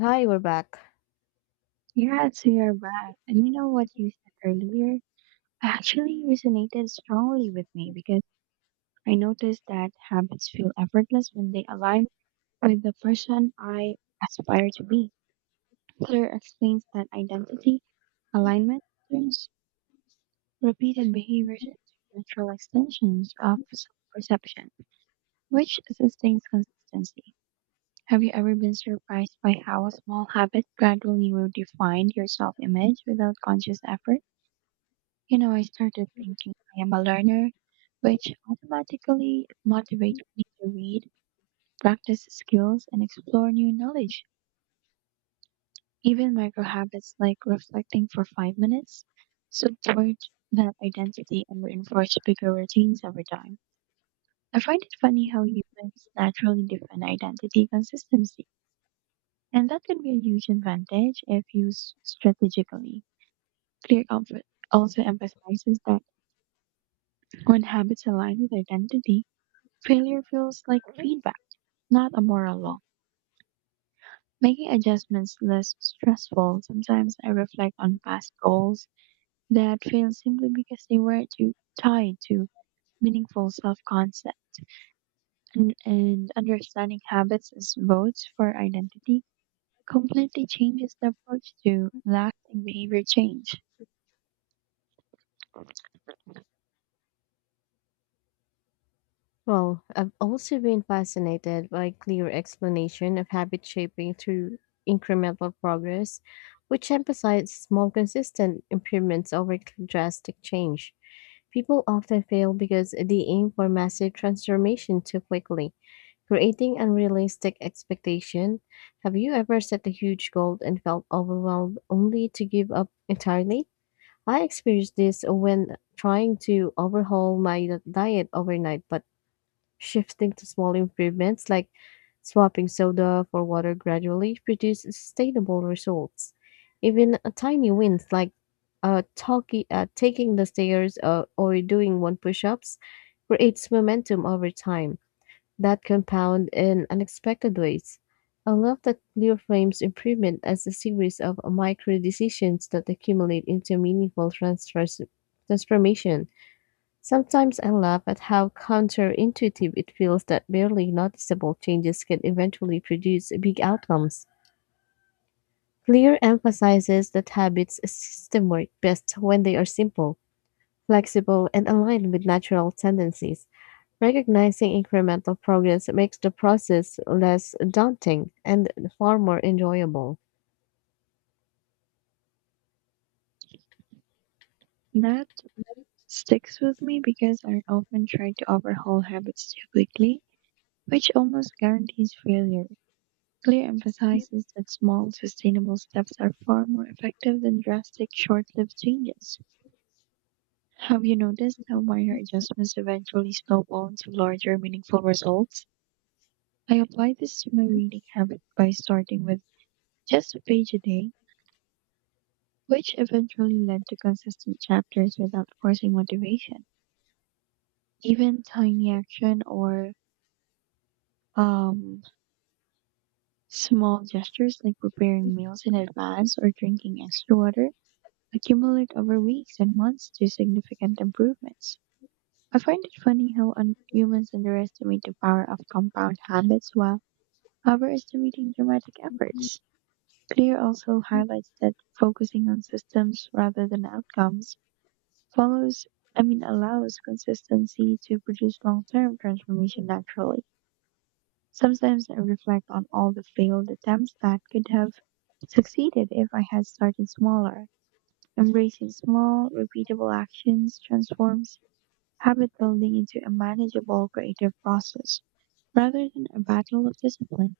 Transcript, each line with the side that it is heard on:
left: Hi, we're back.
right: Yes, we are back. And you know what you said earlier? Actually resonated strongly with me because I noticed that habits feel effortless when they align with the person I aspire to be. Fuller explains that identity alignment turns repeated behaviors into natural extensions of self-perception, which sustains consistency. Have you ever been surprised by how a small habit gradually redefined your self-image without conscious effort? You know, I started thinking I am a learner, which automatically motivates me to read, practice skills, and explore new knowledge. Even micro habits like reflecting for 5 minutes support that identity and reinforce bigger routines over time. I find it funny how humans naturally defend identity consistency, and that can be a huge advantage if used strategically. Clear comfort also emphasizes that when habits align with identity, failure feels like feedback, not a moral law, making adjustments less stressful. Sometimes I reflect on past goals that failed simply because they were too tied to meaningful self concept. And understanding habits as votes for identity completely changes the approach to lasting behavior change.
left: Well, I've also been fascinated by clear explanation of habit shaping through incremental progress, which emphasize small consistent improvements over drastic change. People often fail because they aim for massive transformation too quickly, creating unrealistic expectation. Have you ever set a huge goal and felt overwhelmed only to give up entirely? I experienced this when trying to overhaul my diet overnight, but shifting to small improvements like swapping soda for water gradually produced sustainable results. Even a tiny wins like taking the stairs or doing one push ups creates momentum over time that compound in unexpected ways. I love that Clear frames improvement as a series of micro decisions that accumulate into meaningful transformation. Sometimes I laugh at how counterintuitive it feels that barely noticeable changes can eventually produce big outcomes. Clear emphasizes that habits system work best when they are simple, flexible, and aligned with natural tendencies. Recognizing incremental progress makes the process less daunting and far more enjoyable.
right: That sticks with me because I often try to overhaul habits too quickly, which almost guarantees failure. Clear emphasizes that small, sustainable steps are far more effective than drastic, short lived changes. Have you noticed how minor adjustments eventually snowball into larger, meaningful results? I apply this to my reading habit by starting with just a page a day, which eventually led to consistent chapters without forcing motivation. Even tiny action or um, small gestures like preparing meals in advance or drinking extra water accumulate over weeks and months to significant improvements. I find it funny how humans underestimate the power of compound habits while overestimating dramatic efforts. Clear also highlights that focusing on systems rather than outcomes follows, allows consistency to produce long term transformation naturally. Sometimes I reflect on all the failed attempts that could have succeeded if I had started smaller. Embracing small, repeatable actions transforms habit building into a manageable creative process rather than a battle of discipline.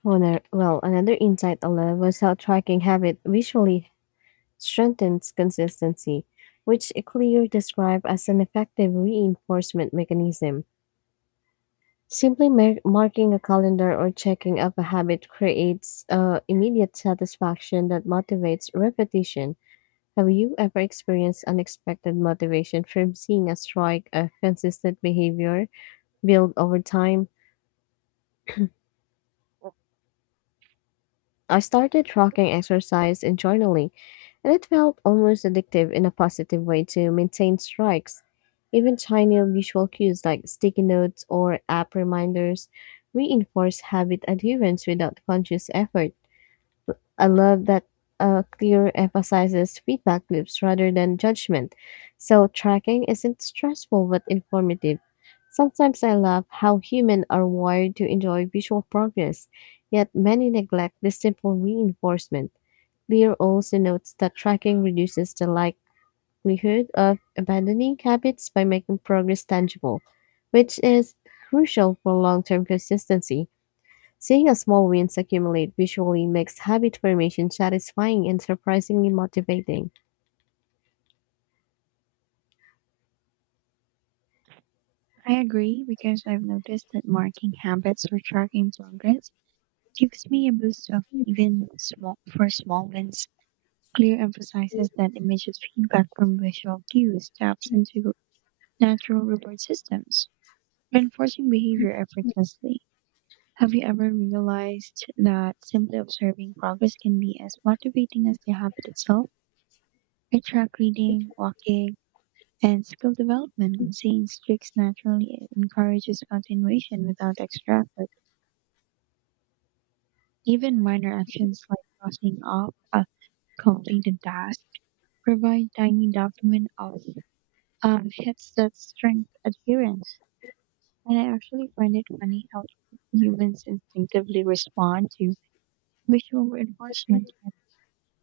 left: Well, another insight I love was how tracking habit visually strengthens consistency, which Clear described as an effective reinforcement mechanism. Simply marking a calendar or checking up a habit creates immediate satisfaction that motivates repetition. Have you ever experienced unexpected motivation from seeing a strike of consistent behavior build over time? I started tracking exercise and journaling, and it felt almost addictive in a positive way to maintain strikes. Even tiny visual cues like sticky notes or app reminders reinforce habit adherence without conscious effort. I love that Clear emphasizes feedback loops rather than judgment. So tracking isn't stressful but informative. Sometimes I love how humans are wired to enjoy visual progress, yet many neglect this simple reinforcement. Clear also notes that tracking reduces the likelihood of abandoning habits by making progress tangible, which is crucial for long term consistency. Seeing a small wins accumulate visually makes habit formation satisfying and surprisingly motivating.
right: I agree because I've noticed that marking habits or tracking progress gives me a boost of even small for small wins. Clear emphasizes that immediate feedback from visual cues taps into natural reward systems, reinforcing behavior effortlessly. Have you ever realized that simply observing progress can be as motivating as the habit itself? I track reading, walking, and skill development, and seeing streaks naturally encourages continuation without extra effort. Even minor actions like crossing off a completed task provide tiny dopamine of hits that strengthen adherence. And I actually find it funny how humans instinctively respond to visual reinforcement.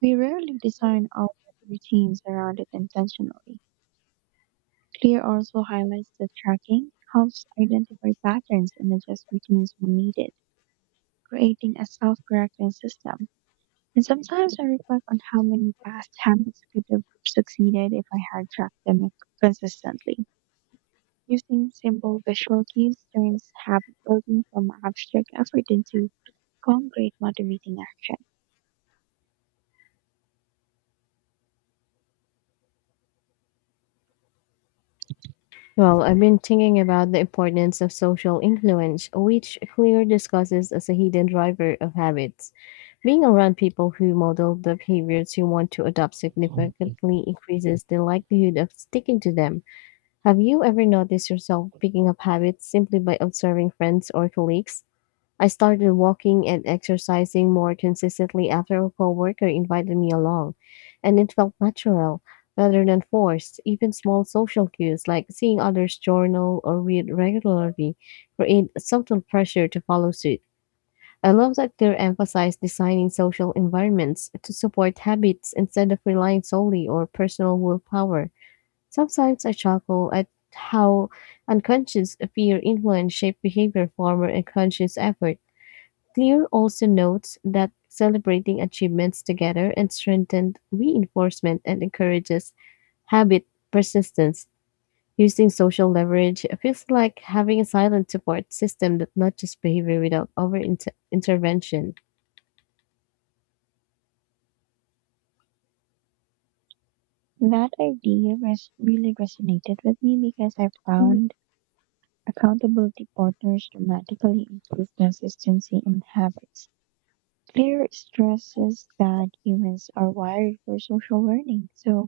right: We rarely design our routines around it intentionally. CLEAR also highlights that tracking helps identify patterns and adjust routines when needed, creating a self correcting system. And sometimes I reflect on how many past habits could have succeeded if I had tracked them consistently. Using simple visual cues turns habit building from abstract effort into concrete motivating action.
left: Well, I've been thinking about the importance of social influence, which Clear discusses as a hidden driver of habits. Being around people who model the behaviors you want to adopt significantly increases the likelihood of sticking to them. Have you ever noticed yourself picking up habits simply by observing friends or colleagues? I started walking and exercising more consistently after a coworker invited me along, and it felt natural rather than forced. Even small social cues like seeing others journal or read regularly create subtle pressure to follow suit. I love that they emphasize designing social environments to support habits instead of relying solely on personal willpower. Sometimes I chuckle at how unconscious fear influence shape behavior former and conscious effort. Clear also notes that celebrating achievements together and strengthened reinforcement and encourages habit persistence. Using social leverage feels like having a silent support system that nudges behavior without intervention.
right: Really resonated with me because I
left: Mm.
right: found accountability partners dramatically improve consistency in habits. Clear stresses that humans are wired for social learning, so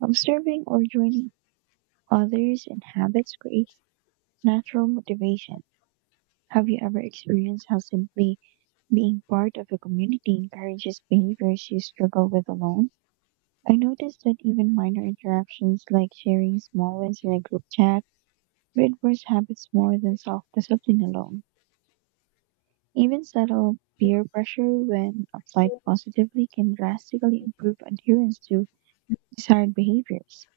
right: observing or joining others in habits creates natural motivation. Have you ever experienced how simply being part of a community encourages behaviors you struggle with alone? I noticed that even minor interactions like sharing small wins in a group chat reinforce habits more than self discipline alone. Even subtle peer pressure, when applied positively, can drastically improve adherence to desired behaviors.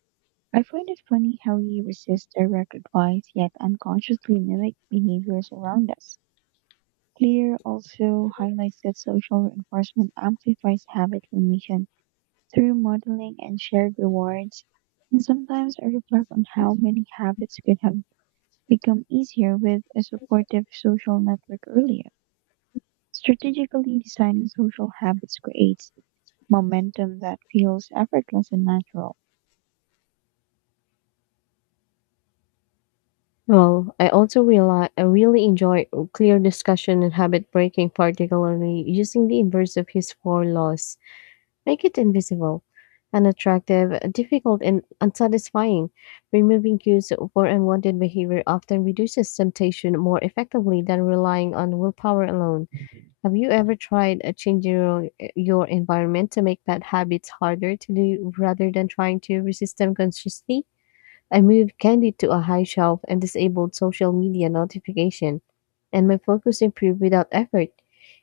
right: I find it funny how we resist direct advice yet unconsciously mimic behaviors around us. Clear also highlights that social reinforcement amplifies habit formation through modeling and shared rewards. And sometimes I reflect on how many habits could have become easier with a supportive social network earlier. Strategically designing social habits creates momentum that feels effortless and natural.
left: Well, I also realize I really enjoy clear discussion and habit breaking, particularly using the inverse of his four laws. Make it invisible, unattractive, difficult, and unsatisfying. Removing cues for unwanted behavior often reduces temptation more effectively than relying on willpower alone. Have you ever tried changing your environment to make bad habits harder to do rather than trying to resist them consciously? I moved candy to a high shelf and disabled social media notification and my focus improved without effort.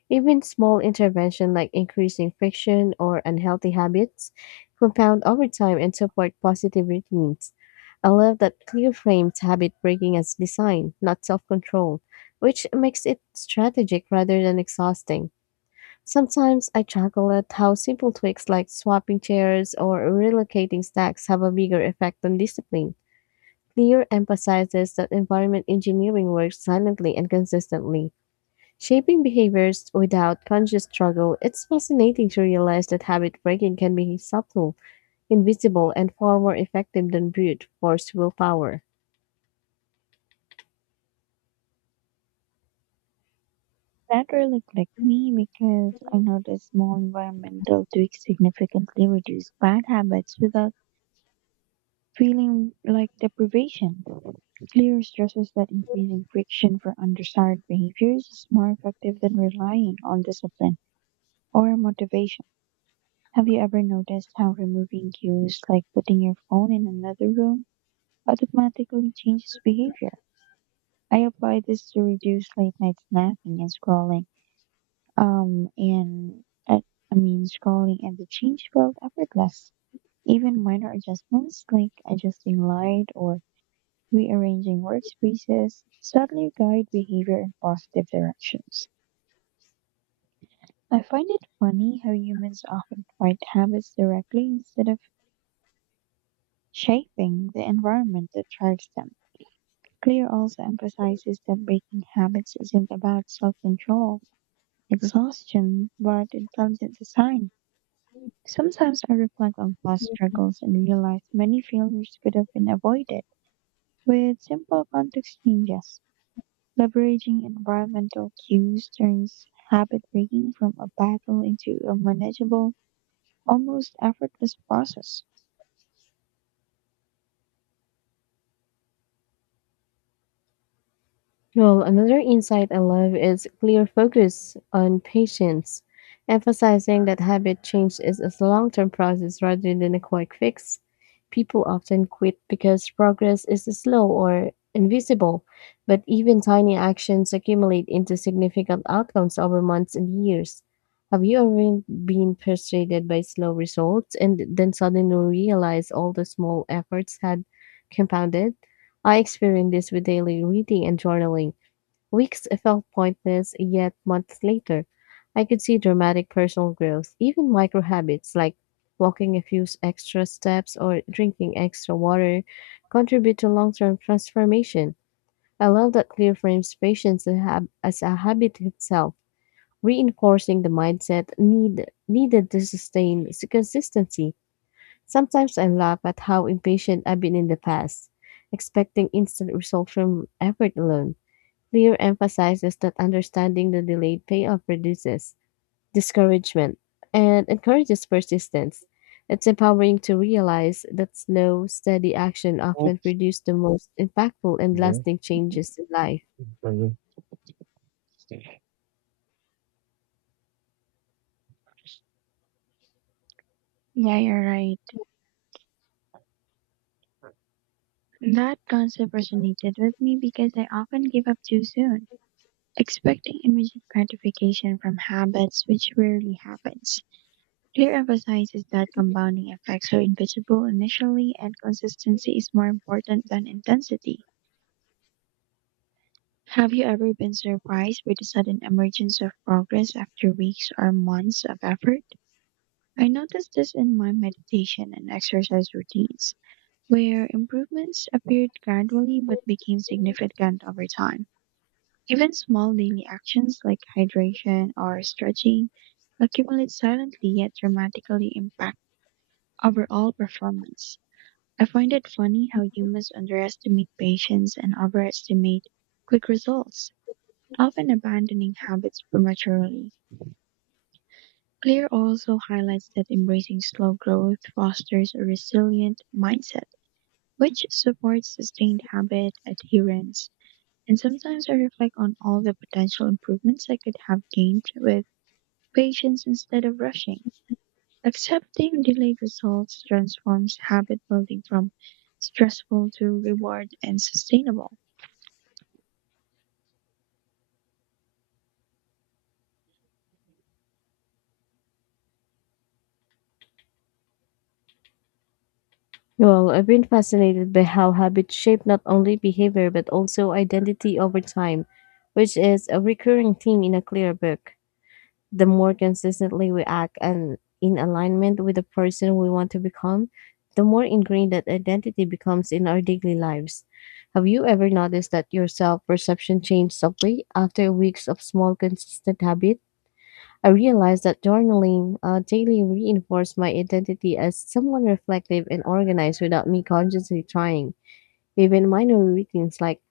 left: Even small intervention like increasing friction or unhealthy habits compound over time and support positive routines. I love that clear frames habit breaking as design, not self control, which makes it strategic rather than exhausting. Sometimes I chuckle at how simple tweaks like swapping chairs or relocating stacks have a bigger effect on discipline. Clear emphasizes that environment engineering works silently and consistently. Shaping behaviors without conscious struggle, it's fascinating to realize that habit breaking can be subtle, invisible, and far more effective than brute force willpower.
right: That really clicked me because I noticed small environmental tweaks significantly reduce bad habits without feeling like deprivation. Clear stresses that increasing friction for undesired behaviors is more effective than relying on discipline or motivation. Have you ever noticed how removing cues like putting your phone in another room automatically changes behavior? I apply this to reduce late night snacking and scrolling. Um, and uh, Scrolling and the change felt effortless. Even minor adjustments like adjusting light or rearranging workspaces suddenly guide behavior in positive directions. I find it funny how humans often fight habits directly instead of shaping the environment that drives them. Clear also emphasizes that breaking habits isn't about self control exhaustion, but intelligent design. Sometimes I reflect on past struggles and realize many failures could have been avoided with simple context changes. Leveraging environmental cues turns habit breaking from a battle into a manageable, almost effortless process.
left: Well, another insight I love is clear focus on patience, emphasizing that habit change is a long term process rather than a quick fix. People often quit because progress is slow or invisible, but even tiny actions accumulate into significant outcomes over months and years. Have you ever been frustrated by slow results and then suddenly realize all the small efforts had compounded? I experienced this with daily reading and journaling. Weeks felt pointless, yet months later, I could see dramatic personal growth. Even micro habits like walking a few extra steps or drinking extra water contribute to long term transformation. I love that Clear frames patience and as a habit itself, reinforcing the mindset needed to sustain consistency. Sometimes I laugh at how impatient I've been in the past, expecting instant results from effort alone. Lear emphasizes that understanding the delayed payoff reduces discouragement and encourages persistence. It's empowering to realize that slow, steady action often
right: Okay.
left: produces the most impactful and lasting changes in life.
right: Mhm. Yeah, you're right. That concept resonated with me because I often give up too soon, expecting immediate gratification from habits, which rarely happens. Clear emphasizes that compounding effects are invisible initially and consistency is more important than intensity. Have you ever been surprised by the sudden emergence of progress after weeks or months of effort? I noticed this in my meditation and exercise routines, where improvements appeared gradually but became significant over time. Even small daily actions like hydration or stretching accumulate silently yet dramatically impact overall performance. I find it funny how humans underestimate patience and overestimate quick results, often abandoning habits prematurely. Clear also highlights that embracing slow growth fosters a resilient mindset, which supports sustained habit adherence. And sometimes I reflect on all the potential improvements I could have gained with patience instead of rushing. Accepting delayed results transforms habit building from stressful to reward and sustainable.
left: Well, I've been fascinated by how habits shape not only behavior but also identity over time, which is a recurring theme in a clear book. The more consistently we act and in alignment with the person we want to become, the more ingrained that identity becomes in our daily lives. Have you ever noticed that your self perception changed subtly after weeks of small, consistent habit? I realized that journaling daily reinforced my identity as someone reflective and organized without me consciously trying. Even minor routines like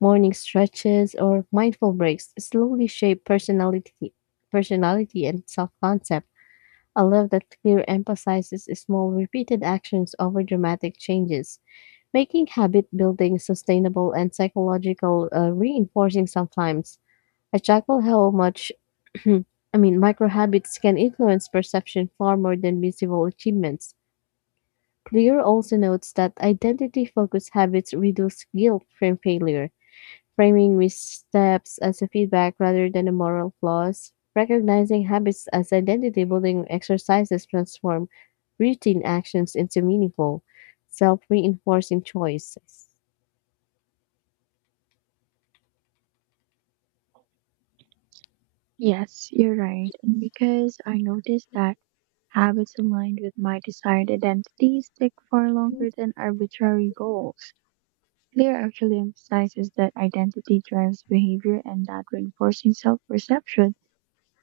left: morning stretches or mindful breaks slowly shape personality and self-concept. A love that clear emphasizes small repeated actions over dramatic changes, making habit building sustainable and psychological reinforcing sometimes. I tackle how much micro habits can influence perception far more than visible achievements. Clear also notes that identity focused habits reduce guilt from failure, framing missteps as a feedback rather than a moral flaws, recognizing habits as identity building exercises transform routine actions into meaningful, self reinforcing choices.
right: Yes, you're right. And because I noticed that habits aligned with my desired identity stick far longer than arbitrary goals. Clear actually emphasizes that identity drives behavior and that reinforcing self perception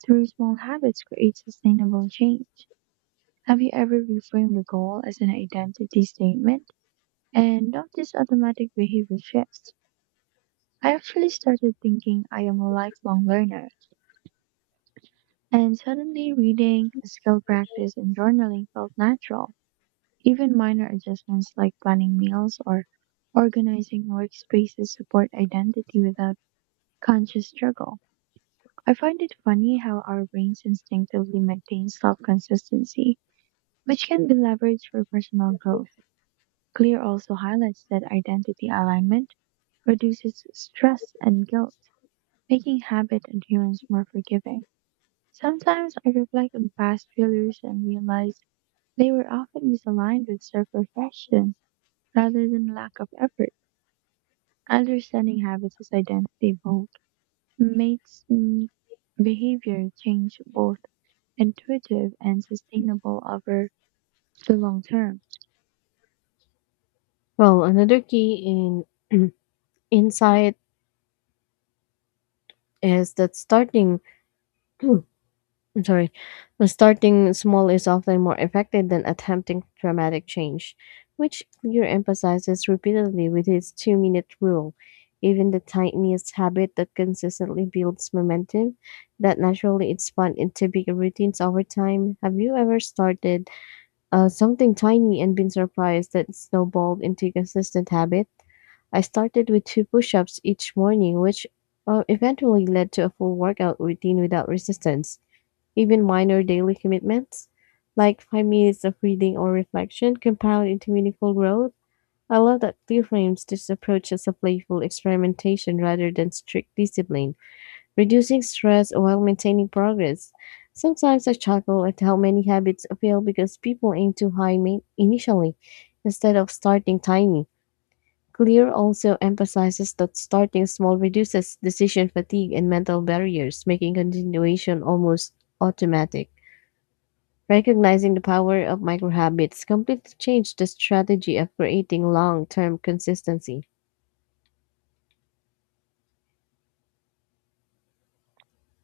right: through small habits creates sustainable change. Have you ever reframed a goal as an identity statement and notice automatic behavior shifts? I actually started thinking I am a lifelong learner, and suddenly reading, skill practice, and journaling felt natural. Even minor adjustments like planning meals or organizing workspaces support identity without conscious struggle. I find it funny how our brains instinctively maintain self consistency, which can be leveraged for personal growth. Clear also highlights that identity alignment reduces stress and guilt, making habit adherence more forgiving. Sometimes I reflect on past failures and realize they were often misaligned with self-reflection rather than lack of effort. Understanding habits as identity vote makes me behavior change both intuitive and sustainable over the long term.
left: Well, another key in insight is that starting I'm sorry. But starting small is often more effective than attempting dramatic change, which Clear emphasizes repeatedly with his 2-minute rule. Even the tiniest habit that consistently builds momentum, that naturally it's spun into bigger routines over time. Have you ever started something tiny and been surprised that it snowballed into a consistent habit? I started with two push ups each morning, which eventually led to a full workout routine without resistance. Even minor daily commitments, like 5 minutes of reading or reflection, compound into meaningful growth. I love that Clear frames this approach as a playful experimentation rather than strict discipline, reducing stress while maintaining progress. Sometimes I chuckle at how many habits fail because people aim too high initially instead of starting tiny. Clear also emphasizes that starting small reduces decision fatigue and mental barriers, making continuation almost automatic. Recognizing the power of microhabits completely changed the strategy of creating long-term consistency.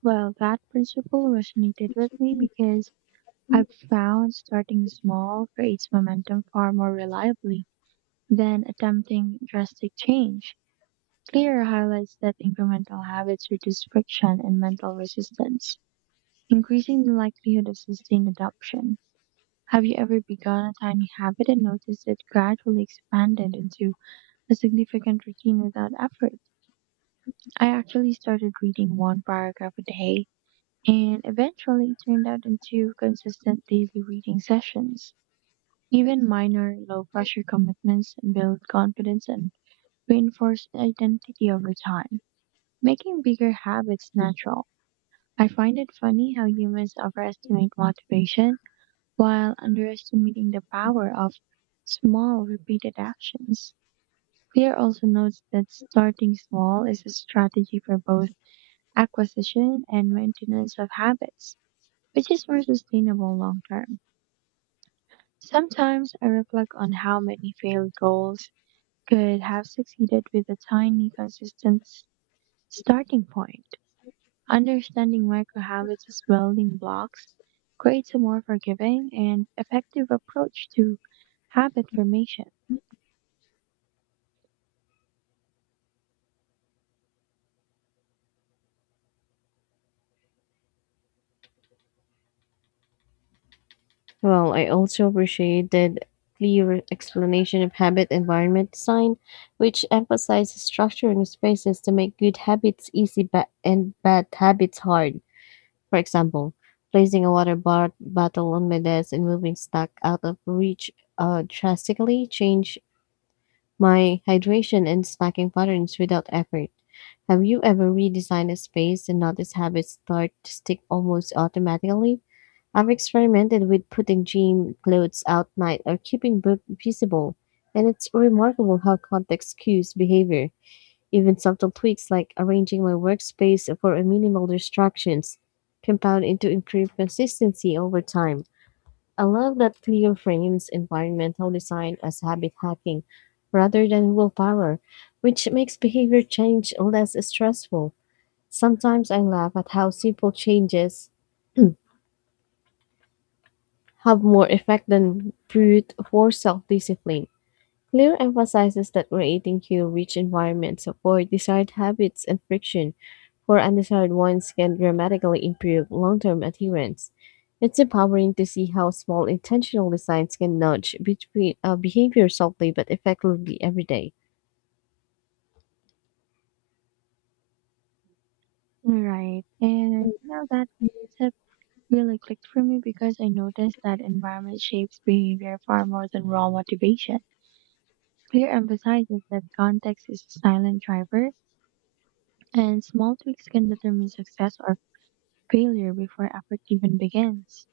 right: Well, that principle resonated with me because I've found starting small creates momentum far more reliably than attempting drastic change. Clear highlights that incremental habits reduce friction and mental resistance, increasing the likelihood of sustained adoption. Have you ever begun a tiny habit and noticed it gradually expanded into a significant routine without effort? I actually started reading one paragraph a day, and eventually it turned out into consistent daily reading sessions. Even minor, low pressure commitments build confidence and reinforce identity over time, making bigger habits natural. I find it funny how humans overestimate motivation while underestimating the power of small, repeated actions. Clear also notes that starting small is a strategy for both acquisition and maintenance of habits, which is more sustainable long term. Sometimes I reflect on how many failed goals could have succeeded with a tiny, consistent starting point. Understanding microhabits as building blocks creates a more forgiving and effective approach to habit formation.
left: Well, I also appreciated clear explanation of habit environment design, which emphasizes structuring spaces to make good habits easy and bad habits hard. For example, placing a bottle on my desk and moving stock out of reach drastically change my hydration and snacking patterns without effort. Have you ever redesigned a space and noticed habits start to stick almost automatically? I've experimented with putting gym clothes out night or keeping book visible, and it's remarkable how context cues behavior. Even subtle tweaks like arranging my workspace for a minimal distractions compound into improved consistency over time. I love that Clio frames environmental design as habit hacking rather than willpower, which makes behavior change less stressful. Sometimes I laugh at how simple changes have more effect than brute force self discipline. Clear emphasizes that creating cue rich environments avoid desired habits and friction for undesired ones can dramatically improve long-term adherence. It's empowering to see how small intentional designs can nudge between behavior softly but effectively every day.
right: Right. And now that concept really clicked for me because I noticed that environment shapes behavior far more than raw motivation. Clear emphasizes that context is a silent driver, and small tweaks can determine success or failure before effort even begins.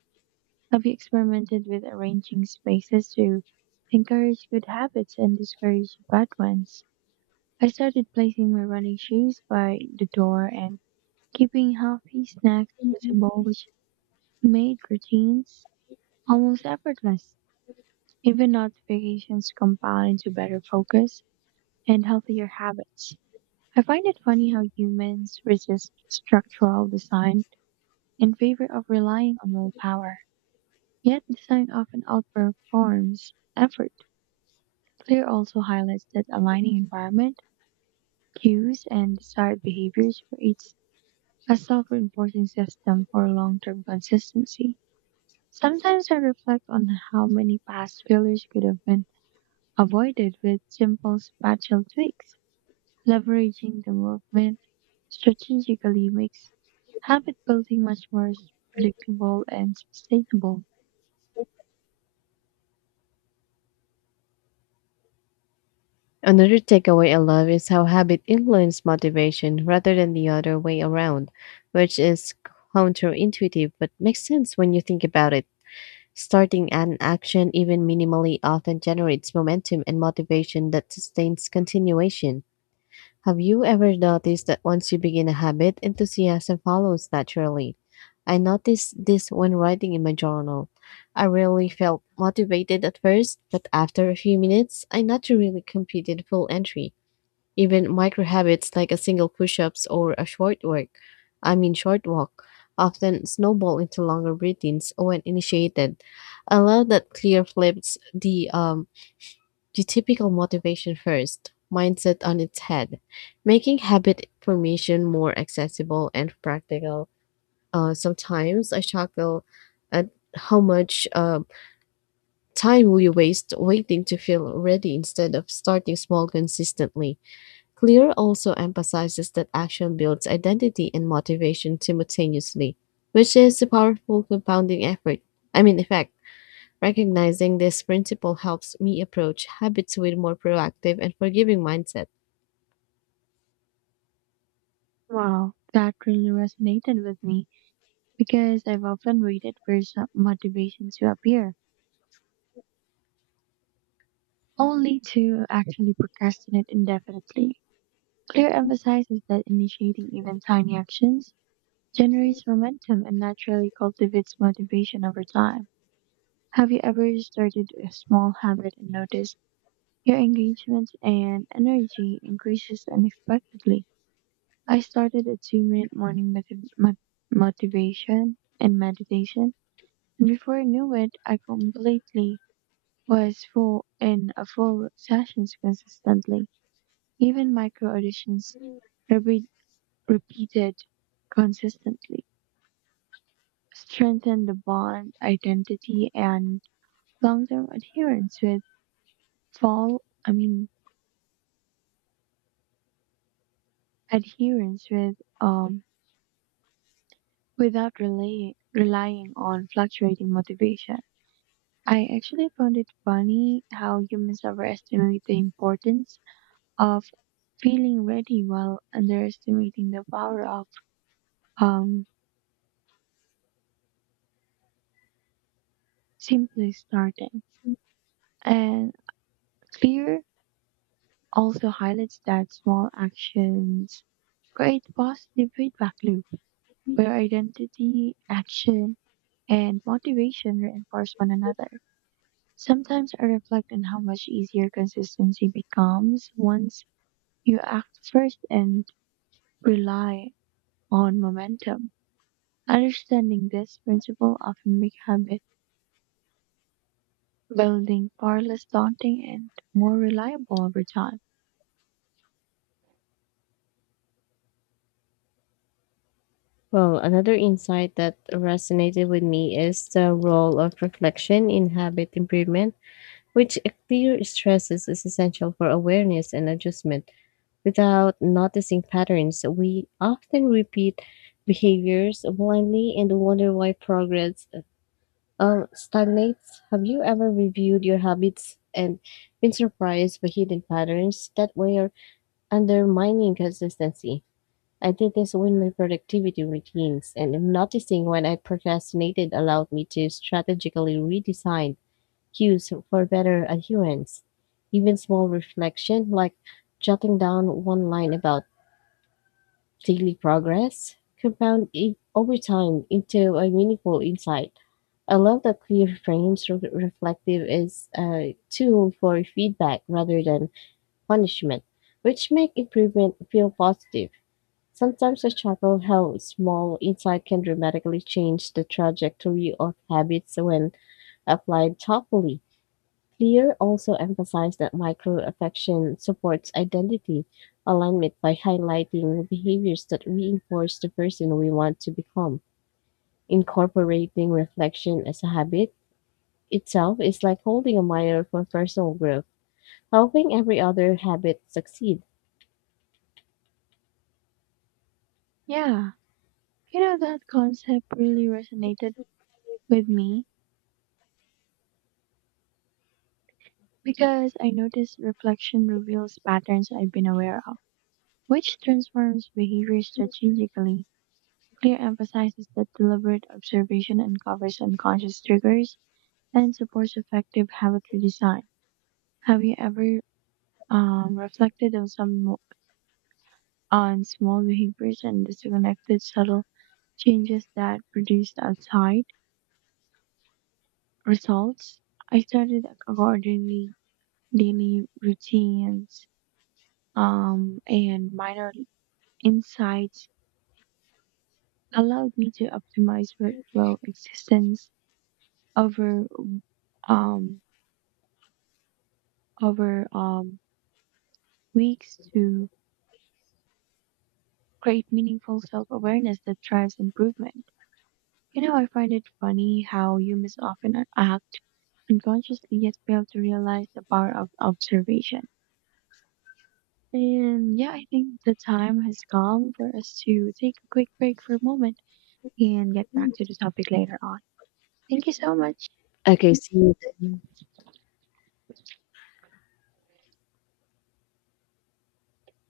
right: Have you experimented with arranging spaces to encourage good habits and discourage bad ones? I started placing my running shoes by the door and keeping healthy snacks visible, which made routines almost effortless. Even notifications compound into better focus and healthier habits. I find it funny how humans resist structural design in favor of relying on willpower, yet design often outperforms effort. Clear also highlights that aligning environment, cues, and desired behaviors creates a self reinforcing system for long term consistency. Sometimes I reflect on how many past failures could have been avoided with simple spatial tweaks. Leveraging the movement strategically makes habit building much more predictable and sustainable.
left: Another takeaway I love is how habit influences motivation rather than the other way around, which is counterintuitive but makes sense when you think about it. Starting an action, even minimally, often generates momentum and motivation that sustains continuation. Have you ever noticed that once you begin a habit, enthusiasm follows naturally? I noticed this when writing in my journal. I rarely felt motivated at first, but after a few minutes, I naturally completed full entry. Even micro habits like a single push-ups or a short work, I mean short walk, often snowball into longer routines when initiated. I love that clear flips the typical motivation first mindset on its head, making habit formation more accessible and practical. Sometimes I chuckle at how much time we waste waiting to feel ready instead of starting small consistently. Clear also emphasizes that action builds identity and motivation simultaneously, which is a powerful compounding effect. Recognizing this principle helps me approach habits with more proactive and forgiving mindset.
right: Wow, that really resonated with me because I've often waited for some motivation to appear only to actually procrastinate indefinitely. Clear emphasizes that initiating even tiny actions generates momentum and naturally cultivates motivation over time. Have you ever started a small habit and noticed your engagement and energy increases unexpectedly? I started a 2 minute morning motivation and meditation, and before I knew it, I completely was full in a full sessions consistently. Even micro-additions, repeat, repeated consistently, strengthen the bond identity and long-term adherence with fall. I mean adherence with um without rely, relying on fluctuating motivation. I actually found it funny how humans overestimate the importance of feeling ready while underestimating the power of um simply starting. And clear also highlights that small actions create positive feedback loop where identity, action, and motivation reinforce one another. Sometimes I reflect on how much easier consistency becomes once you act first and rely on momentum. Understanding this principle often makes habit building far less daunting and more reliable over time.
left: Well, another insight that resonated with me is the role of reflection in habit improvement, which clear stresses is essential for awareness and adjustment. Without noticing patterns, we often repeat behaviors blindly and wonder why progress stagnates. Have you ever reviewed your habits and been surprised by hidden patterns that were undermining consistency? I did this with my productivity routines, and I'm noticing when I procrastinated allowed me to strategically redesign cues for better adherence. Even small reflection, like jotting down one line about daily progress, compound over time into a meaningful insight. I love that clear frames reflective is a tool for feedback rather than punishment, which make improvement feel positive. Sometimes I chuckle how small insight can dramatically change the trajectory of habits when applied thoughtfully. Clear also emphasized that micro affection supports identity alignment by highlighting behaviors that reinforce the person we want to become. Incorporating reflection as a habit itself is like holding a mirror for personal growth, helping every other habit succeed.
right: Yeah, you know, that concept really resonated with me because I notice reflection reveals patterns I've been aware of, which transforms behavior strategically. Clear emphasizes that deliberate observation uncovers unconscious triggers and supports effective habit redesign. Have you ever reflected on small behaviors and disconnected subtle changes that produced outside results? I started accordingly daily routines and minor insights allowed me to optimize workflow existence over um, over weeks to create meaningful self-awareness that drives improvement. You know, I find it funny how humans often act unconsciously yet fail to realize the power of observation. And yeah, I think the time has come for us to take a quick break for a moment and get back to the topic later on. Thank you so much.
left: Okay, see you then.